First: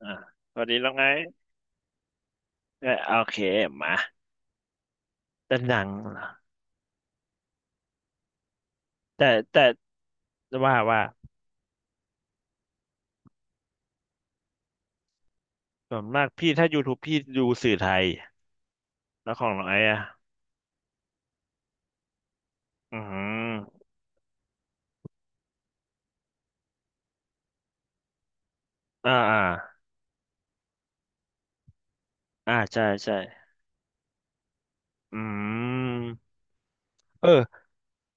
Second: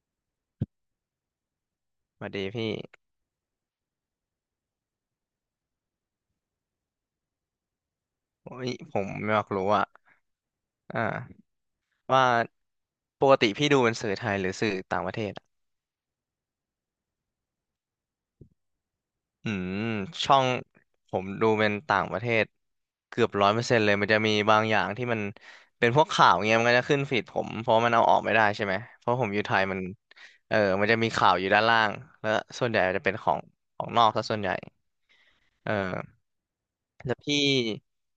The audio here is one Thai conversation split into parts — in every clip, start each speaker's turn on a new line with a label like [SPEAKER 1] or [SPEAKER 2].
[SPEAKER 1] อ่าพอดีแล้วไง
[SPEAKER 2] สวัสดีพี่
[SPEAKER 1] เออโอเคมาแต่หนังเหรอ
[SPEAKER 2] โอ้ยผม
[SPEAKER 1] แต่
[SPEAKER 2] ไม่อยาก
[SPEAKER 1] แต่
[SPEAKER 2] รู้อะ
[SPEAKER 1] ว่า
[SPEAKER 2] อ
[SPEAKER 1] ว่า
[SPEAKER 2] ่าว่าปกติพี่ดูเป็นสื่อไทยหรือสื่อต่างประเทศอะ
[SPEAKER 1] ส่วนมากพี่ถ้า YouTube พี่ดูสื่อไทยแล้วของ
[SPEAKER 2] อื
[SPEAKER 1] น้อง
[SPEAKER 2] ม
[SPEAKER 1] ไอ้อะ
[SPEAKER 2] ช่องผมดูเป็นต่างประเทศ
[SPEAKER 1] อื
[SPEAKER 2] เกือบร้อยเปอร์เซ็น
[SPEAKER 1] ม
[SPEAKER 2] ต์เลยมันจะมีบางอย่างที่มันเป็นพวกข่าวเงี้ยมันก็จะขึ้นฟีดผมเพราะมันเอาออกไม่ได้ใช่ไหมเพ
[SPEAKER 1] อ่า
[SPEAKER 2] ราะผมอ
[SPEAKER 1] อ่า
[SPEAKER 2] ยู่ไทยมันเออมันจะมีข่าวอยู่ด้านล่างแล้ว
[SPEAKER 1] อ่า
[SPEAKER 2] ส่วนใหญ่
[SPEAKER 1] ใช่
[SPEAKER 2] จะเป็นของ
[SPEAKER 1] ใช่
[SPEAKER 2] ของนอกซะส่วนใหญ่
[SPEAKER 1] อื
[SPEAKER 2] เออ
[SPEAKER 1] ม
[SPEAKER 2] แล้ว
[SPEAKER 1] เออ
[SPEAKER 2] พี่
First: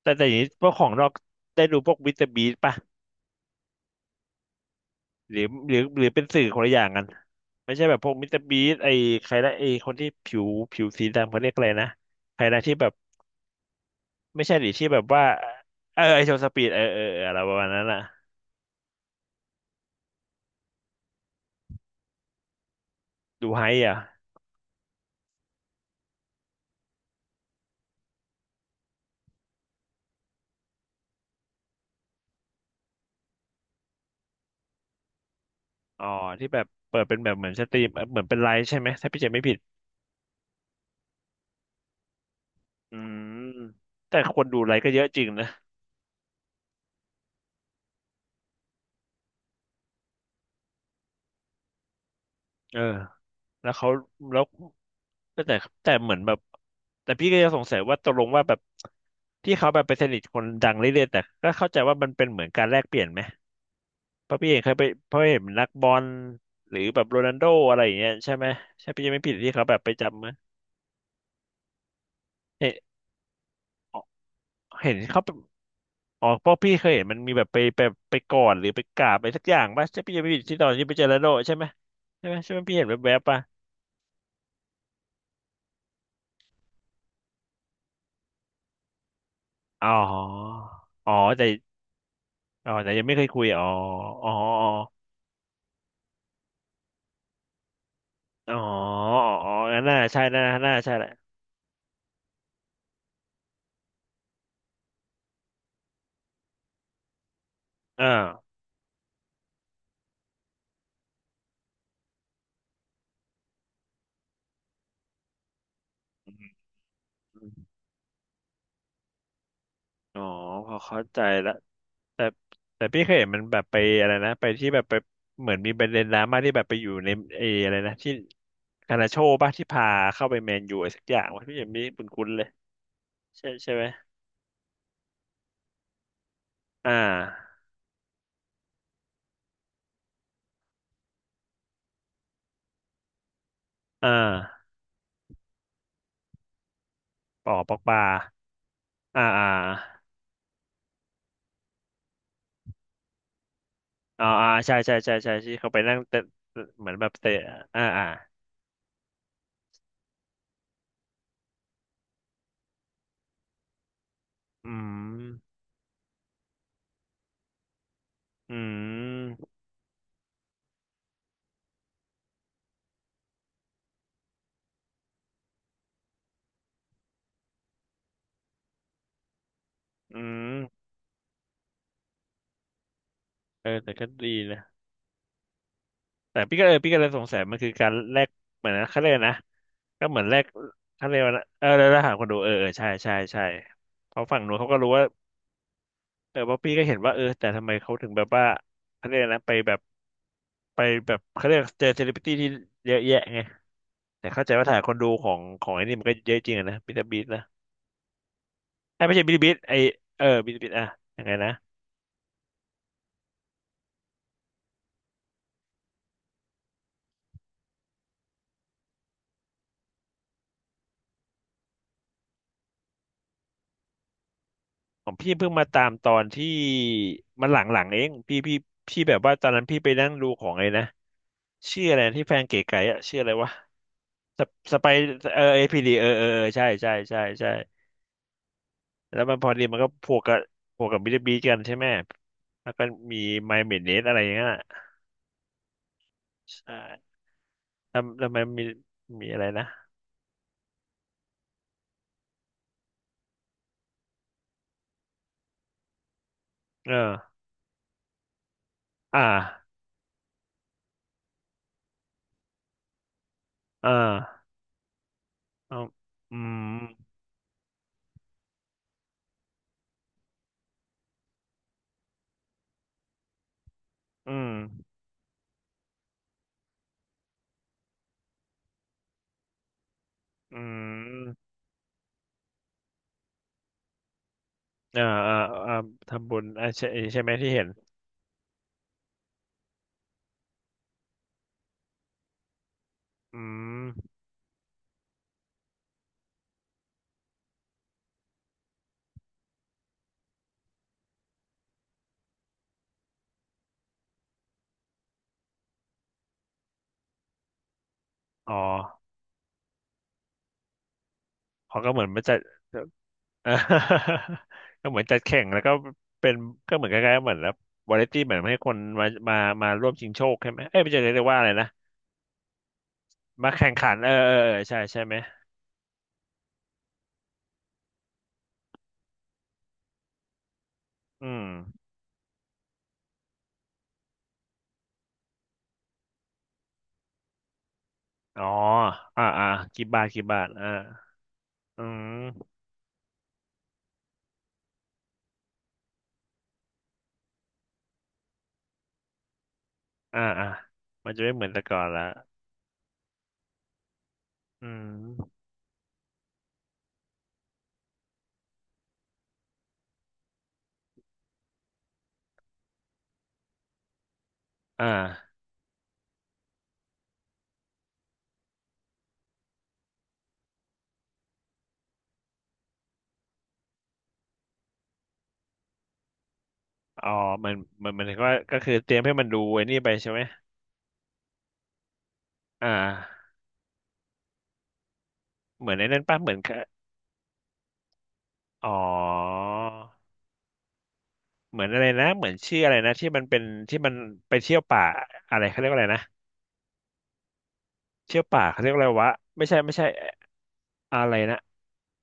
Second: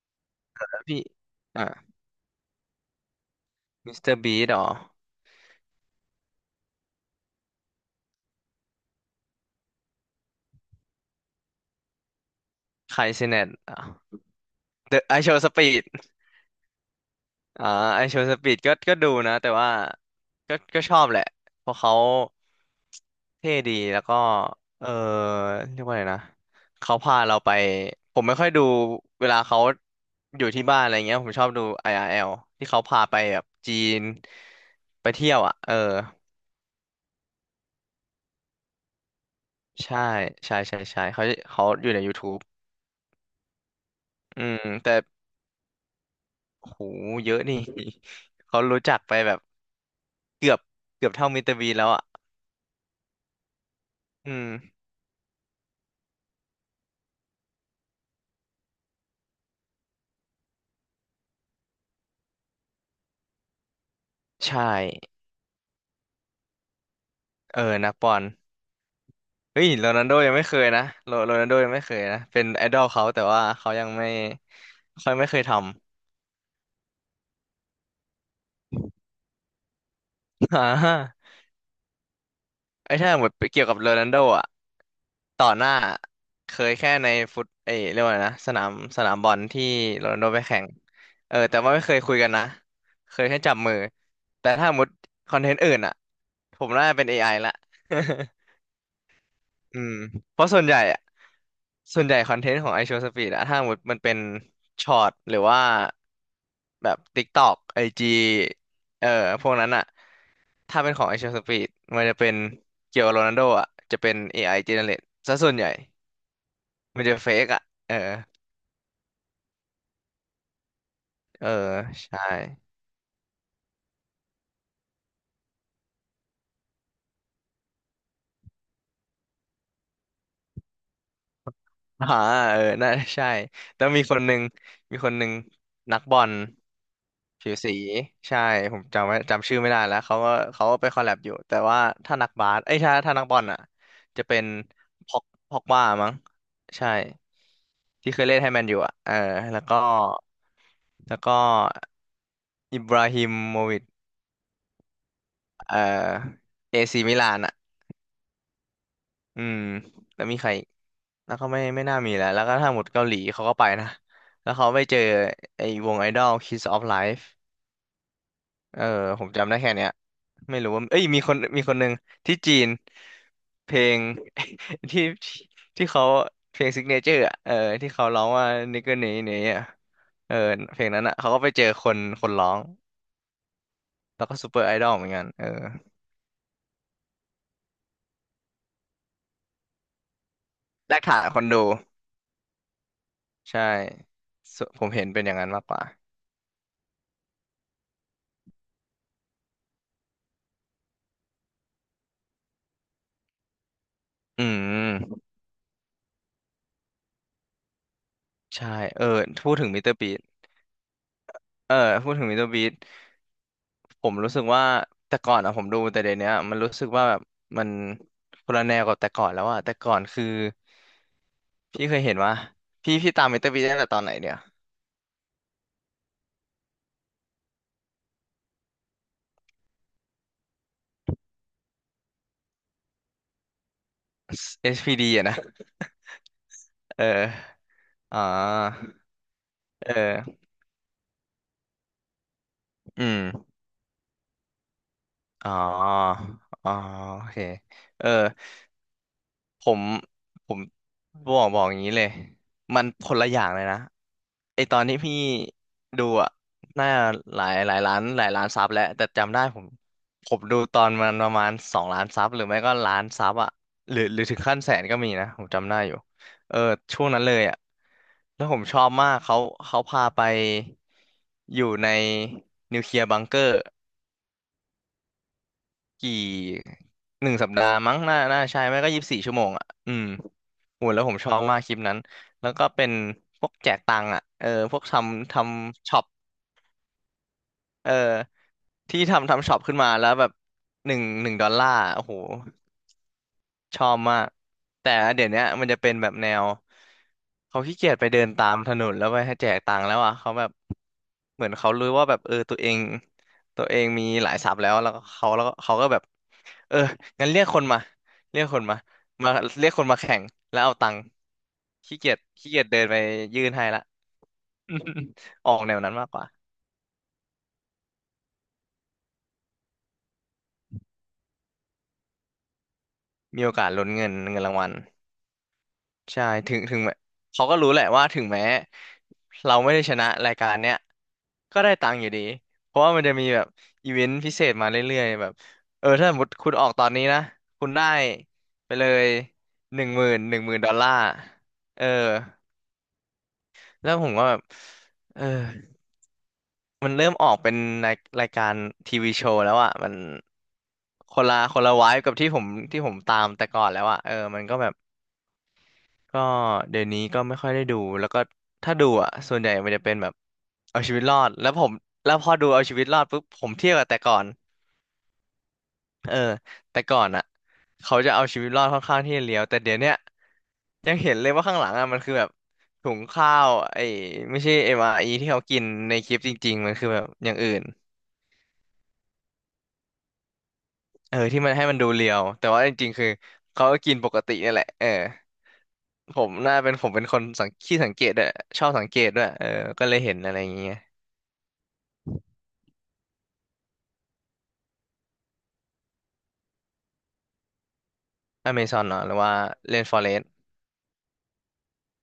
[SPEAKER 1] แต่อย่างนี้พวก
[SPEAKER 2] แล้
[SPEAKER 1] ข
[SPEAKER 2] ว
[SPEAKER 1] อง
[SPEAKER 2] พี่
[SPEAKER 1] นอก
[SPEAKER 2] อ่า
[SPEAKER 1] ได้ดูพวกมิสเตอร์บีสป่ะ
[SPEAKER 2] มิสเตอร์บีดหรอ
[SPEAKER 1] หรือหรือเป็นสื่อคนละอย่างกันไม่ใช่แบบพวกมิสเตอร์บีสไอ้ใครนะไอ้คนที่ผิวสีดำเขาเรียกอะไรนะใครนะที่แบบ
[SPEAKER 2] ไคเซเนตอ่ะ
[SPEAKER 1] ไม่ใช่หรที่
[SPEAKER 2] เด
[SPEAKER 1] แบ
[SPEAKER 2] อะ
[SPEAKER 1] บ
[SPEAKER 2] ไอ
[SPEAKER 1] ว่า
[SPEAKER 2] โชว์สปีด
[SPEAKER 1] เออไอโชว์สปีดเออเออเอออะไรประมา
[SPEAKER 2] อ่า
[SPEAKER 1] ณนั้นอ่ะ
[SPEAKER 2] ไอโชว์สปีดก็ดูนะแต่ว่าก็ชอบแหละเพราะเขา
[SPEAKER 1] ดู
[SPEAKER 2] เท่
[SPEAKER 1] ไฮ
[SPEAKER 2] ดี
[SPEAKER 1] อ่ะ
[SPEAKER 2] แล้วก็เออเรียกว่าไงนะเขาพาเราไปผมไม่ค่อยดูเวลาเขาอยู่ที่บ้านอะไรเงี้ยผมชอบดู i ออาร์แอลที่เขาพาไปแบบจีนไปเที่ยวอ่ะเออ
[SPEAKER 1] อ๋อที่แบบเปิดเป็นแบบเหมือนสตรีมเหมือนเป็นไลฟ์ใช่ไหมถ้าพี่เจไม่ผิด
[SPEAKER 2] ใช่ใช่เขาอยู่ใน YouTube
[SPEAKER 1] อืมแต่ค
[SPEAKER 2] อื
[SPEAKER 1] น
[SPEAKER 2] ม
[SPEAKER 1] ดูไลฟ์ก็
[SPEAKER 2] แต่
[SPEAKER 1] เยอะจริงนะ
[SPEAKER 2] โหเยอะนี่ เขารู้จักไปแบบเกือบเกือบเท่ามิสเตอร์บีนแล้วอ่ะ
[SPEAKER 1] เออแล้วเขา
[SPEAKER 2] อื
[SPEAKER 1] แล้ว
[SPEAKER 2] ม
[SPEAKER 1] แต่แต่เหมือนแบบแต่พี่ก็ยังสงสัยว่าตกลงว่าแบบที่เขาแบบไปสนิทคนดังเรื่อยๆแต่ก็เข้าใจว่ามันเป็นเหมือนการแลกเปลี่ยนไหมเพราะพี่เอง
[SPEAKER 2] ใช่
[SPEAKER 1] เคยไปเพราะเห็นนักบอลหรือแบบโรนัลโด
[SPEAKER 2] เออ
[SPEAKER 1] อะไรอ
[SPEAKER 2] นะ
[SPEAKER 1] ย่าง
[SPEAKER 2] ป
[SPEAKER 1] เงี้ย
[SPEAKER 2] อน
[SPEAKER 1] ใช่ไหมใช่พี่เจไม่ผิดที่
[SPEAKER 2] เฮ้
[SPEAKER 1] เขา
[SPEAKER 2] ย
[SPEAKER 1] แบบ
[SPEAKER 2] โร
[SPEAKER 1] ไป
[SPEAKER 2] นัลโด
[SPEAKER 1] จำไหม
[SPEAKER 2] ยังไม่เคยนะโรนัลโดยังไม่เคยนะเป็นไอ
[SPEAKER 1] เห็น
[SPEAKER 2] ดอลเขาแต่ว่าเขายังไม่
[SPEAKER 1] เห็น
[SPEAKER 2] ค่อย
[SPEAKER 1] เขา
[SPEAKER 2] ไม่เคยท
[SPEAKER 1] อ๋อเพราะพี่เคยเห็นมันมีแบบไปไปกอดหรือไปกราบอะไรสักอย่างป่ะใช่พี่จะไม่ผิ
[SPEAKER 2] ำ
[SPEAKER 1] ด ที่ตอนที่ไปเจอแล้วโดใช่ไหมใช่ไหมใช่ไหมพี่เห็น
[SPEAKER 2] ไอ้ถ้า
[SPEAKER 1] แวบ
[SPEAKER 2] หม
[SPEAKER 1] ๆ
[SPEAKER 2] ด
[SPEAKER 1] ป่ะ
[SPEAKER 2] เกี่ยวกับโรนัลโดอ่ะต่อหน้าเคยแค่ในฟุตเรียกว่าไงนะสนามบอลที่
[SPEAKER 1] อ๋
[SPEAKER 2] โรนัลโดไป
[SPEAKER 1] อ
[SPEAKER 2] แข่ง
[SPEAKER 1] อ๋อ
[SPEAKER 2] เออ
[SPEAKER 1] แต่
[SPEAKER 2] แต่ว่าไม่เคยคุยกันนะ
[SPEAKER 1] อ๋อแต่ยังไม่
[SPEAKER 2] เค
[SPEAKER 1] เค
[SPEAKER 2] ย
[SPEAKER 1] ย
[SPEAKER 2] แค่
[SPEAKER 1] คุย
[SPEAKER 2] จับ
[SPEAKER 1] อ๋อ
[SPEAKER 2] มือ
[SPEAKER 1] อ๋อ
[SPEAKER 2] แต่
[SPEAKER 1] อ๋
[SPEAKER 2] ถ้า
[SPEAKER 1] อ
[SPEAKER 2] หมดคอนเทนต์อื่นอ่ะผมน่าจะเป็น AI ละ
[SPEAKER 1] อ๋อ
[SPEAKER 2] อื
[SPEAKER 1] งั้น
[SPEAKER 2] ม
[SPEAKER 1] น่าใช่
[SPEAKER 2] เพ
[SPEAKER 1] น่า
[SPEAKER 2] ราะ
[SPEAKER 1] น่าใช่แหละ
[SPEAKER 2] ส่วนใหญ่คอนเทนต์ของไอโชว์สปีดอะถ้าหมดมันเป็นช็อตหรือว่าแบบ TikTok
[SPEAKER 1] อ่
[SPEAKER 2] IG
[SPEAKER 1] า
[SPEAKER 2] เอ่อพวกนั้นอะถ้าเป็นของไอโชว์สปีดมันจะเป็นเกี่ยวกับโรนัลโดอะจะเป็น AI generate ซะส่วนใหญ่
[SPEAKER 1] อม
[SPEAKER 2] มันจะเฟ
[SPEAKER 1] อื
[SPEAKER 2] ก
[SPEAKER 1] ม
[SPEAKER 2] อะเออ
[SPEAKER 1] อ๋อพอเข้าใจ
[SPEAKER 2] เออ
[SPEAKER 1] ละ
[SPEAKER 2] ใช่
[SPEAKER 1] แต่แต่พี่เคยเห็นมันแบบไปอะไรนะไปที่แบบไปเหมือนมีประเด็นดราม่าที่แบบไปอยู่ในเอออะไรนะที่คานาโชว์ป่ะที่พาเข้าไปแมนยูอะไรสักอย่างวะพี่เห็นมีค
[SPEAKER 2] อ่า
[SPEAKER 1] ุ้นๆเลย
[SPEAKER 2] เออน่าใช่
[SPEAKER 1] ใช่ใช่ไห
[SPEAKER 2] แล้
[SPEAKER 1] ม
[SPEAKER 2] วมีคนหนึ่งนักบอล
[SPEAKER 1] อ่
[SPEAKER 2] ผิว
[SPEAKER 1] า
[SPEAKER 2] สีใช่ผมจำชื่อไม่ได้แล้วเขาก็ไปคอลแลบอยู่ แต่ว่าถ้านักบาสเอ้ยถ้านักบอลอ่ะ
[SPEAKER 1] อ่
[SPEAKER 2] จะเป็น
[SPEAKER 1] า
[SPEAKER 2] พ็อกพ็อกบ้ามั้งใช่
[SPEAKER 1] ปอปอกปลา
[SPEAKER 2] ที่เคยเล่นให้แมนอยู่อ่ะเออ
[SPEAKER 1] อ่าอ่า
[SPEAKER 2] แล้วก็แล้วก็อิบราฮิโมวิช
[SPEAKER 1] อ่าอ่าใช่ใช่ใช่ใช่ใช่ที่เขา
[SPEAKER 2] เอ่อ
[SPEAKER 1] ไปนั่งเตะ
[SPEAKER 2] เอ
[SPEAKER 1] เหมือน
[SPEAKER 2] ซี
[SPEAKER 1] แบบ
[SPEAKER 2] มิลา
[SPEAKER 1] เตะ
[SPEAKER 2] นอ่ะ
[SPEAKER 1] อ่าอ่า
[SPEAKER 2] อืมแล้วมีใครอีกแล้วก็ไม่น่ามีแล้วแล้วก็ถ้าหมดเกาหลีเขาก็ไปนะแล้วเขา
[SPEAKER 1] อื
[SPEAKER 2] ไปเจอ
[SPEAKER 1] ม
[SPEAKER 2] ไอ้วงไอดอล Kiss of Life
[SPEAKER 1] อื
[SPEAKER 2] เออผม
[SPEAKER 1] ม
[SPEAKER 2] จำได้แค่เนี้ยไม่รู้ว่าเอ้ยมีคนหนึ่งที่จีนเพลง ที่เขาเพลงซิกเนเจอร์อ่ะเออที่เขาร้องว่า n i g กิ r นี้อ่ะ
[SPEAKER 1] อื
[SPEAKER 2] เออ
[SPEAKER 1] ม
[SPEAKER 2] เพลงนั้นอ่ะเขาก็ไปเจอคนร้อง
[SPEAKER 1] เออแต่ก็
[SPEAKER 2] แล้ว
[SPEAKER 1] ดี
[SPEAKER 2] ก็ซูเป
[SPEAKER 1] นะ
[SPEAKER 2] อร์ไอดอลเหมือนกันเออ
[SPEAKER 1] แต่พี่ก็เออพี่ก็เลยสงสัยมันคือการแลกเหมือนนะเขาเรียกนะก็เหมือนแลก
[SPEAKER 2] แลก
[SPEAKER 1] เขาเรี
[SPEAKER 2] ฐา
[SPEAKER 1] ย
[SPEAKER 2] น
[SPEAKER 1] กว่า
[SPEAKER 2] ค
[SPEAKER 1] นะ
[SPEAKER 2] นดู
[SPEAKER 1] เออแล้วแล้วหาคนดูเออเออใช่ใช่ใช่
[SPEAKER 2] ใช่
[SPEAKER 1] เพราะฝั่งนู้
[SPEAKER 2] ส
[SPEAKER 1] นเขาก็
[SPEAKER 2] ผ
[SPEAKER 1] รู้
[SPEAKER 2] ม
[SPEAKER 1] ว่า
[SPEAKER 2] เห็นเป็นอย่างนั้นมากกว่า
[SPEAKER 1] เออเพราะพี่ก็เห็นว่าเออแต่ทำไมเขาถึงแบบว่าเขาเรียกนะไปแบบไปแบบเขาเรียกเจอเซเลบริตี้ที่เยอะแยะไง แต่
[SPEAKER 2] อื
[SPEAKER 1] เข้าใจว่าฐานคนดูข
[SPEAKER 2] ม
[SPEAKER 1] องของไอ้นี่มันก็เยอะจริงอะนะบิตาบิตนะ
[SPEAKER 2] ใช่
[SPEAKER 1] ไอ้
[SPEAKER 2] เอ
[SPEAKER 1] ย
[SPEAKER 2] อ
[SPEAKER 1] ไม่ใช่บิตาบิ
[SPEAKER 2] พู
[SPEAKER 1] ต
[SPEAKER 2] ดถึง
[SPEAKER 1] ไอ
[SPEAKER 2] มิสเตอร์บีส
[SPEAKER 1] เออบิตาบิตอะยังไงนะ
[SPEAKER 2] เออพูดถึงมิสเตอร์บีสผมรู้สึกว่าแต่ก่อนอะผมดูแต่เดี๋ยวเนี้ยมันรู้สึกว่าแบบมันคนละแนวกับแต่ก่อนแล้วอะแต่ก่อนคือพี่เคยเห็นว่าพี่ตามมิสเตอร์บีสตั้งแต่ตอนไหนเนี่ย
[SPEAKER 1] ของพี่เพิ่งมาตามตอนที่มันหลังๆเองพี่แบบว่าตอนนั้นพี่ไปนั่งดูของไอ้นะชื่ออะไรนะที่แฟนเก๋ไก๋อะชื่ออะไรวะสป
[SPEAKER 2] SPD
[SPEAKER 1] ส
[SPEAKER 2] อช
[SPEAKER 1] ไป
[SPEAKER 2] พีดีอะนะ
[SPEAKER 1] เออเอพีดีเออเออเออใช่ใช่
[SPEAKER 2] เอ
[SPEAKER 1] ใช่ใช่
[SPEAKER 2] ออ๋อ
[SPEAKER 1] แล้วมันพอดีมันก็
[SPEAKER 2] เอ
[SPEAKER 1] พวกกับ
[SPEAKER 2] อ
[SPEAKER 1] บิตบิตกันใช่ไหมแล้วก็
[SPEAKER 2] อื
[SPEAKER 1] มี
[SPEAKER 2] ม
[SPEAKER 1] ไมเมเนสอะไรอย่างเงี้ย
[SPEAKER 2] อ๋ออ๋อ
[SPEAKER 1] ใช่
[SPEAKER 2] โอเค
[SPEAKER 1] แล้ว
[SPEAKER 2] เออ
[SPEAKER 1] แล้วมันมีมีอะไรนะ
[SPEAKER 2] ผมผมบอกอย่างนี้เลยมันคนละอย่างเลยนะไอตอนที่พี่ดูอ่ะน่า
[SPEAKER 1] เออ
[SPEAKER 2] หลายหลายล้านหลายล้านซับแล้วแต่
[SPEAKER 1] อ่า
[SPEAKER 2] จำได้ผมดูตอนมันประมาณ2 ล้านซับหรือไม่ก็ล้านซับอ่ะ
[SPEAKER 1] อ่
[SPEAKER 2] หรือถึง
[SPEAKER 1] า
[SPEAKER 2] ขั้นแสนก็มีนะผมจำได้
[SPEAKER 1] เอา
[SPEAKER 2] อยู่
[SPEAKER 1] อื
[SPEAKER 2] เออ
[SPEAKER 1] ม
[SPEAKER 2] ช่วงนั้นเลยอ่ะแล้วผมชอบมากเขาพาไปอยู่ในนิวเคลียร์บังเกอร์
[SPEAKER 1] อืม
[SPEAKER 2] กี่1 สัปดาห์มั้งน่าใช่ไม่ก็24 ชั่วโมงอ่ะอืม
[SPEAKER 1] อื
[SPEAKER 2] โหแล้วผมชอบ
[SPEAKER 1] ม
[SPEAKER 2] มากคลิปนั้นแล้วก็เป็นพวกแจกตังค์อ่ะเออพวกท
[SPEAKER 1] อ่า
[SPEAKER 2] ำท
[SPEAKER 1] อ่าอ่า
[SPEAKER 2] ำช็อป
[SPEAKER 1] ทำบุญอ่าใช่ใช่ไหมที่เห็น
[SPEAKER 2] เออที่ทำช็อปขึ้นมาแล้วแบบหนึ่งดอลลาร์โอ้โห
[SPEAKER 1] อื
[SPEAKER 2] ช
[SPEAKER 1] ม
[SPEAKER 2] อบมากแต่เดี๋ยวเนี้ยมันจะเป็นแบบแนวเขาขี้เกียจไปเดินตามถนนแล้วไปให้แจกตังค์แล้วอ่ะเขาแบบเหมือนเขารู้ว่าแบบเออตัวเองมีหลายทรัพย์แล้วแล้วก็เขาก็แบบเอองั้นเรียกคนมาเรียก
[SPEAKER 1] อ๋
[SPEAKER 2] คนมา
[SPEAKER 1] อ
[SPEAKER 2] มาเรียกคนมาแข่งแล้วเอาตังค์
[SPEAKER 1] เขาก็เหมือนมาจัด
[SPEAKER 2] ขี้เกียจเดินไปยื่
[SPEAKER 1] อ่า
[SPEAKER 2] นให้ละ
[SPEAKER 1] ก็เหมือนจัดแข่ ง
[SPEAKER 2] ออ
[SPEAKER 1] แล้
[SPEAKER 2] ก
[SPEAKER 1] ว
[SPEAKER 2] แน
[SPEAKER 1] ก็
[SPEAKER 2] วนั้นมากกว่า
[SPEAKER 1] เป็นก็เหมือนคล้ายๆเหมือนแล้ววาไรตี้เหมือนให้คนมาร่วมชิงโชคใช่ไหมเอ้ยไม่ใช่เรียกว่าอะไรนะ
[SPEAKER 2] มี
[SPEAKER 1] มา
[SPEAKER 2] โอกา
[SPEAKER 1] แข่
[SPEAKER 2] ส
[SPEAKER 1] ง
[SPEAKER 2] ลุ้
[SPEAKER 1] ขั
[SPEAKER 2] น
[SPEAKER 1] นเออเออ
[SPEAKER 2] เงิน
[SPEAKER 1] เอ
[SPEAKER 2] รา
[SPEAKER 1] อ
[SPEAKER 2] งวัล
[SPEAKER 1] ใช่ใช่ไหม
[SPEAKER 2] ใช่ถึงแม้เขาก็รู้แหละว่าถึงแม้เราไม่ได้ชนะรายการเนี้ย
[SPEAKER 1] อืม
[SPEAKER 2] ก็ได้ตังค์อยู่ดีเพราะว่ามันจะมีแบบอีเวนต์พิเศษมาเรื่อยๆแบบเออถ้าสมมติคุณออกตอนนี้นะคุณได้
[SPEAKER 1] อ๋อ
[SPEAKER 2] ไปเลย
[SPEAKER 1] อ่าอ่า
[SPEAKER 2] ห
[SPEAKER 1] กี่
[SPEAKER 2] นึ่งห
[SPEAKER 1] บาท
[SPEAKER 2] มื่น
[SPEAKER 1] กี่
[SPEAKER 2] หนึ่
[SPEAKER 1] บา
[SPEAKER 2] ง
[SPEAKER 1] ท
[SPEAKER 2] หมื่น
[SPEAKER 1] อ่า
[SPEAKER 2] ดอลลาร์เอ
[SPEAKER 1] อื
[SPEAKER 2] อ
[SPEAKER 1] ม
[SPEAKER 2] แล้วผมก็แบบเออมันเริ่มออกเป็นรายรายการทีวีโชว์แล้วอ่ะมัน
[SPEAKER 1] อ่าอ่ามัน
[SPEAKER 2] ค
[SPEAKER 1] จะ
[SPEAKER 2] น
[SPEAKER 1] ไม่
[SPEAKER 2] ละ
[SPEAKER 1] เหมือน
[SPEAKER 2] ค
[SPEAKER 1] แต่
[SPEAKER 2] นละ
[SPEAKER 1] ก่อน
[SPEAKER 2] วาย
[SPEAKER 1] ละ
[SPEAKER 2] กับที่ผมตามแต่ก่อนแล้วอ่ะเออมันก็
[SPEAKER 1] อื
[SPEAKER 2] แบบ
[SPEAKER 1] ม
[SPEAKER 2] ก็เดี๋ยวนี้ก็ไม่ค่อยได้ดูแล้วก็ถ้าดูอ่ะส่วนใหญ่มันจะเป็นแบบเอาชีวิตรอดแล้วผมแล้วพอดูเอาชีวิตรอดปุ๊บผมเทียบกับแต่ก่อน
[SPEAKER 1] อ่า
[SPEAKER 2] เออแต่ก่อนอ่ะเขาจะเอาชีวิตรอดค่อนข้างที่จะเลี้ยวแต่เดี๋ยวเนี้ยยังเห็นเลยว่าข้างหลังอ่ะมันคือแบบถุงข้าวไอ้ไม่ใช่เอ็มอาร์อีที่เขากินในคลิปจริงๆมันคือแบ
[SPEAKER 1] อ๋
[SPEAKER 2] บ
[SPEAKER 1] อ
[SPEAKER 2] อย่าง
[SPEAKER 1] เหมื
[SPEAKER 2] อื่
[SPEAKER 1] อน
[SPEAKER 2] น
[SPEAKER 1] เหมือนเหมือนก็คือเตรียมให้มันดูไอ้นี่ไปใช่ไหม
[SPEAKER 2] เออที่มันให้มันดูเรียวแต่ว่า
[SPEAKER 1] อ่า
[SPEAKER 2] จริงๆคือเขาก็กินปกตินี่แหละเออ
[SPEAKER 1] เหมือนไอ้นั่น
[SPEAKER 2] ผ
[SPEAKER 1] ป่ะเหมื
[SPEAKER 2] ม
[SPEAKER 1] อนก
[SPEAKER 2] น่า
[SPEAKER 1] บ
[SPEAKER 2] เป็นผมเป็นคนสังเกตด้วยชอ
[SPEAKER 1] อ๋อ
[SPEAKER 2] บสังเกตด้วยเออก็เลยเห็นอะไรอย่างเงี้ย
[SPEAKER 1] เหมือนอะไรนะเหมือนชื่ออะไรนะที่มันไปเที่ยวป่าอะไรเขาเรียกว่าอะไรนะเที่ยวป่า
[SPEAKER 2] อเม
[SPEAKER 1] เขาเรียก
[SPEAKER 2] ซ
[SPEAKER 1] ว่า
[SPEAKER 2] อน
[SPEAKER 1] อะไร
[SPEAKER 2] เหรอ
[SPEAKER 1] วะ
[SPEAKER 2] หรือว่า
[SPEAKER 1] ไม่ใช่ไม่
[SPEAKER 2] เร
[SPEAKER 1] ใช่
[SPEAKER 2] นฟอ
[SPEAKER 1] อ
[SPEAKER 2] เรสต์
[SPEAKER 1] อะไรนะ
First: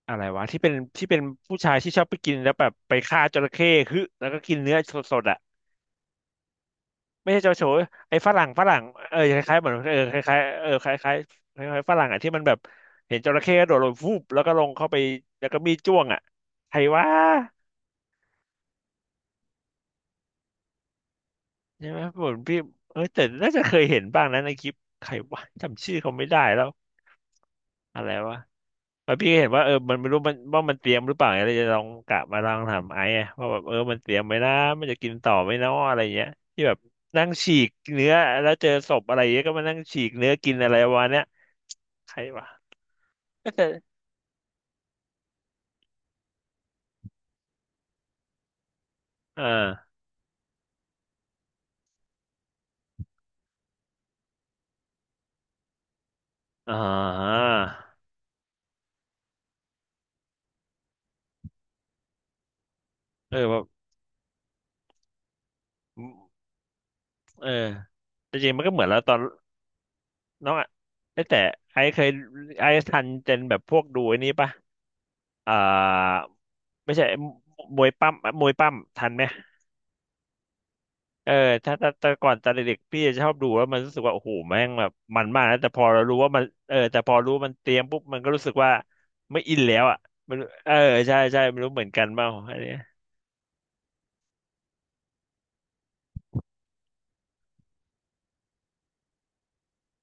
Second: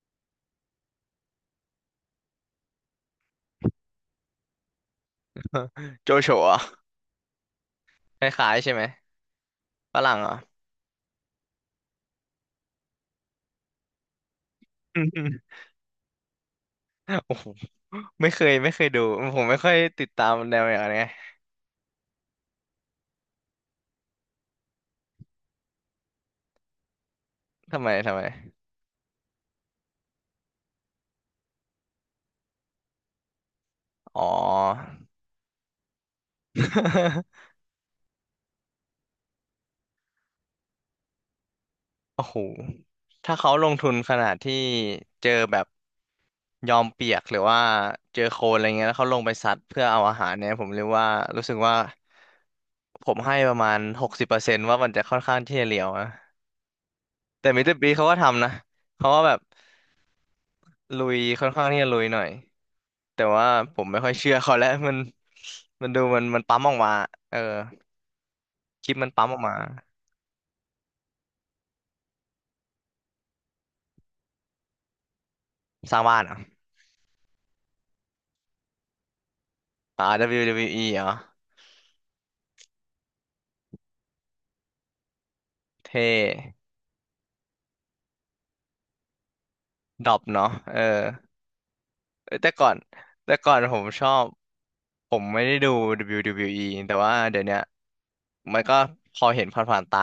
[SPEAKER 1] อะไรวะที่เป็นที่เป็นผู้ชายที่ชอบไปกินแล้วแบบไปฆ่าจระเข้ฮึแล้วก็กินเนื้อสดๆอ่ะ
[SPEAKER 2] โจโฉอ่ะ
[SPEAKER 1] ไม่ใช่เจ้าชูไอ้
[SPEAKER 2] ค
[SPEAKER 1] ฝรั่ง
[SPEAKER 2] ล้าย
[SPEAKER 1] ฝ
[SPEAKER 2] ๆใช่
[SPEAKER 1] รั่
[SPEAKER 2] ไห
[SPEAKER 1] ง
[SPEAKER 2] ม
[SPEAKER 1] เออคล้ายๆเหมือนเอ
[SPEAKER 2] ฝ
[SPEAKER 1] อค
[SPEAKER 2] รั่งเหร
[SPEAKER 1] ล้า
[SPEAKER 2] อ่ะ
[SPEAKER 1] ยๆเออคล้ายๆคล้ายๆฝรั่งอ่ะที่มันแบบเห็นจระเข้กระโดดลงฟูบแล้วก็ลงเข้าไปแล้วก็ มีดจ้วงอ่ะใครวะ
[SPEAKER 2] โอ้โหไม่เคยไม่เคยดูผมไม่ค่อยติดตามแนวอย่างนี้นไง
[SPEAKER 1] ใช่ไหมผมพี่เออแต่น่าจะเคยเห็นบ้างนะในคลิปใครวะจำชื่อเขาไม่ได้แล้ว
[SPEAKER 2] ทำไม
[SPEAKER 1] อะไร
[SPEAKER 2] ทำไม
[SPEAKER 1] วะแล้วพี่ก็เห็นว่าเออมันไม่รู้มันว่ามันเตรียมหรือเปล่าอะไรจะลองกะมาลองถามไอ้อะว่าแบบเออมันเตรีย
[SPEAKER 2] อ๋
[SPEAKER 1] ม
[SPEAKER 2] อ
[SPEAKER 1] ไหมนะมันจะกินต่อไหมเนาะอะไรเงี้ยที่แบบนั่งฉี กเนื้อแล้วเจอศพอะไรเงี้ยก็มานั่งฉีกเนื้อกินอะไรวะเนี้ยใคร
[SPEAKER 2] โอ้โห
[SPEAKER 1] วะ
[SPEAKER 2] ถ้าเขาลง ทุนขนาดที่เจอแบบยอมเปียกหรือว่าเจอโคลนอะไรเงี้ยแล้วเขาลงไป
[SPEAKER 1] อ่
[SPEAKER 2] ซัดเพื่อ
[SPEAKER 1] า
[SPEAKER 2] เอาอาหารเนี่ยผมเรียกว่ารู้สึกว่าผมให้ประมาณ60%ว่ามันจะค่อนข้างที่จะเหลียวนะ
[SPEAKER 1] อ่า
[SPEAKER 2] แต่มิสเตอร์บีเขาก็ทำนะเขาว่าแบบ ลุยค่อนข้างที่จะลุยหน่อยแต่
[SPEAKER 1] เออ
[SPEAKER 2] ว่า
[SPEAKER 1] แบบ
[SPEAKER 2] ผมไม่ค่อยเชื่อเขาแล้ว มันดูมันปั๊มออกมาเออ
[SPEAKER 1] เออแต่จริงมันก็เหมือ
[SPEAKER 2] ค
[SPEAKER 1] น
[SPEAKER 2] ลิ
[SPEAKER 1] แล้
[SPEAKER 2] ป
[SPEAKER 1] ว
[SPEAKER 2] มั
[SPEAKER 1] ต
[SPEAKER 2] น
[SPEAKER 1] อน
[SPEAKER 2] ปั๊มออกมา
[SPEAKER 1] น้องอ่ะเอ้ยแต่ไอซ์เคยไอซ์ทันเจนแบบพวกดูไอ้นี้ปะอ่า
[SPEAKER 2] สร้างบ้านเหรอ
[SPEAKER 1] ไม่ใช่ มวยปั้มมวยปั้มทันไหม
[SPEAKER 2] อ่า WWE เบิลยูดับเบิลยูอีเหร
[SPEAKER 1] เออ
[SPEAKER 2] อ
[SPEAKER 1] ถ้าแต่ก่อนตอนเด็กๆพี่จะชอบดูแล้วมันรู้สึกว่าโอ้โหแม่งแบบมันมากนะ แต่พอ
[SPEAKER 2] เท่
[SPEAKER 1] เรารู้ว่ามันเออแต่พอรู้ว่ามันเตรียมปุ๊บ มันก็รู้สึกว่าไม่อินแล้วอ่ะ
[SPEAKER 2] ดรอป
[SPEAKER 1] มน
[SPEAKER 2] เนาะ
[SPEAKER 1] เออ
[SPEAKER 2] เออ
[SPEAKER 1] ใช่ใช่ไม่รู้เหมือนกันเปล่า
[SPEAKER 2] เอ้ยแต่
[SPEAKER 1] อัน
[SPEAKER 2] ก่อ
[SPEAKER 1] เนี้ย
[SPEAKER 2] นแต่ก่อนผมชอบผมไม่ได้ดู WWE แต่ว่าเดี๋ยวเนี้ยมันก็พอเห็นผ่านๆตา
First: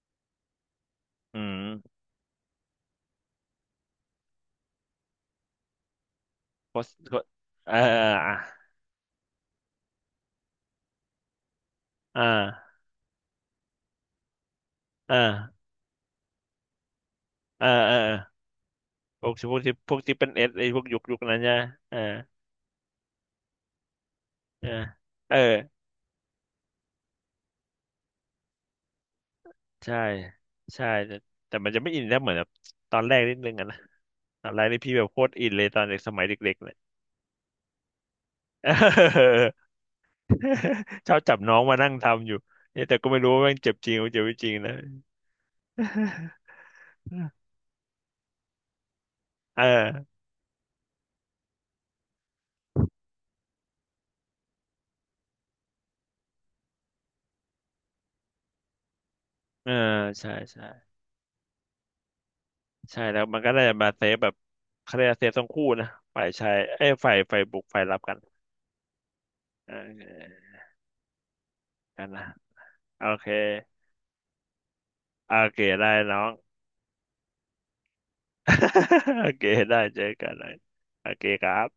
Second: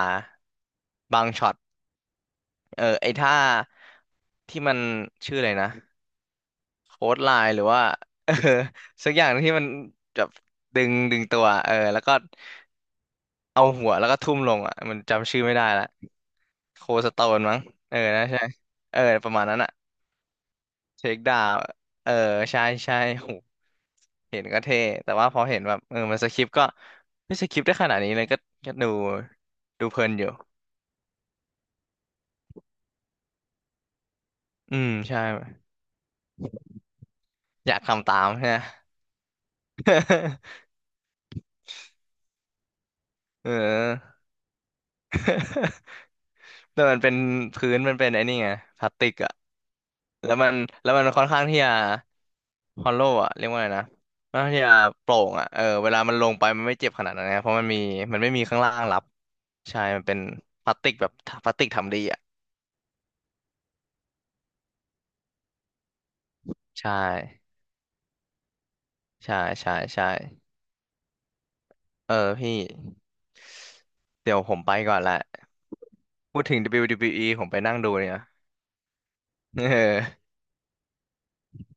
[SPEAKER 2] บาง
[SPEAKER 1] อื
[SPEAKER 2] ช็อ
[SPEAKER 1] ม
[SPEAKER 2] ตเออไอ้ท่าที่มันชื่ออะไรนะ
[SPEAKER 1] โพสต์
[SPEAKER 2] โค้ดไลน์หรือ
[SPEAKER 1] เออ
[SPEAKER 2] ว่า เอ
[SPEAKER 1] อ่ะ
[SPEAKER 2] อสักอย่างที่มันแบบดึงตัวเออแล้วก็
[SPEAKER 1] อ่า
[SPEAKER 2] เอาหัวแล้วก็ทุ่มลงอ่ะมันจำชื่อไม่
[SPEAKER 1] อ่า
[SPEAKER 2] ได้ละโคสโตนมั้ง
[SPEAKER 1] เออเอ
[SPEAKER 2] เอ
[SPEAKER 1] อ
[SPEAKER 2] อนะใช่เออ
[SPEAKER 1] เพ
[SPEAKER 2] ป
[SPEAKER 1] วก
[SPEAKER 2] ระมาณ
[SPEAKER 1] พ
[SPEAKER 2] นั้
[SPEAKER 1] วก
[SPEAKER 2] นอ่ะ
[SPEAKER 1] ที่พวกที่เป็นเอสไอพวกยุค
[SPEAKER 2] เท
[SPEAKER 1] ยุ
[SPEAKER 2] ค
[SPEAKER 1] คนั้
[SPEAKER 2] ดา
[SPEAKER 1] นใช่
[SPEAKER 2] ว
[SPEAKER 1] ไหมเออ
[SPEAKER 2] เออใช่ใช่โหเห็นก็
[SPEAKER 1] เออ
[SPEAKER 2] เท่แต่ว่า
[SPEAKER 1] เอ
[SPEAKER 2] พ
[SPEAKER 1] อ
[SPEAKER 2] อเห็นแบบเออมันสคริปต์ก็ไม่สคริปต์ได้ขนาดนี้เลยก็ก็ดูดู
[SPEAKER 1] ใช่
[SPEAKER 2] เพลินอยู่
[SPEAKER 1] ใช่แต่แต่มันจะไม่อินได้เหมือนแบบตอนแรกนิดนึงอะนะตอนแรก
[SPEAKER 2] อื
[SPEAKER 1] นี่
[SPEAKER 2] ม
[SPEAKER 1] พี่แบบโค
[SPEAKER 2] ใช่
[SPEAKER 1] ตรอินเลยตอนเด็กสมัยเด็กๆเลย
[SPEAKER 2] อยากทำตามใช่ ไหม
[SPEAKER 1] เออ ชอบจับน้องมานั่งทำอยู่เนี่ยแต่ก็ไม่รู้ว่า
[SPEAKER 2] เอ
[SPEAKER 1] แม่งเจ็บจริงหรือเจ็
[SPEAKER 2] อ
[SPEAKER 1] บไม่จริงนะ
[SPEAKER 2] แต่มันเป็น พื้นมันเป็นไอ้นี่ไงพลาสติกอะ
[SPEAKER 1] เออ
[SPEAKER 2] แล้วมันแล้วมันค่อนข้างที่จะฮอลโลว์อะเรียกว่าไงนะค่อนข้างที่จะโปร่งอะเออเวลามันลงไปมันไม่เจ็บขนาดนั้นนะเพราะมันมีมันไม่มีข้างล่างรับ
[SPEAKER 1] เออ
[SPEAKER 2] ใช่มันเป็น
[SPEAKER 1] ใช่ใช่
[SPEAKER 2] พลาสติกแบบพลาสติกทำดีอะ
[SPEAKER 1] ใช่แล้วมันก็ได้มาเซฟแบบเขาเรียกว่าเซฟทั้งคู่นะฝ่ายชายเอ้
[SPEAKER 2] ใช
[SPEAKER 1] ยฝ่าย
[SPEAKER 2] ่
[SPEAKER 1] บุกฝ่ายรับกัน
[SPEAKER 2] ใช่
[SPEAKER 1] เอ
[SPEAKER 2] ใช่ใช่
[SPEAKER 1] อกัน
[SPEAKER 2] เออ
[SPEAKER 1] นะ
[SPEAKER 2] พี่
[SPEAKER 1] โอเค
[SPEAKER 2] เดี๋ยวผมไปก่อนละ
[SPEAKER 1] โอเคได้น้อง
[SPEAKER 2] พูดถึง WWE ผมไปนั่งดูเนี่ย
[SPEAKER 1] โอเค
[SPEAKER 2] เ
[SPEAKER 1] ได้เจอ
[SPEAKER 2] อ
[SPEAKER 1] กั
[SPEAKER 2] อ
[SPEAKER 1] นนะโอเคครับ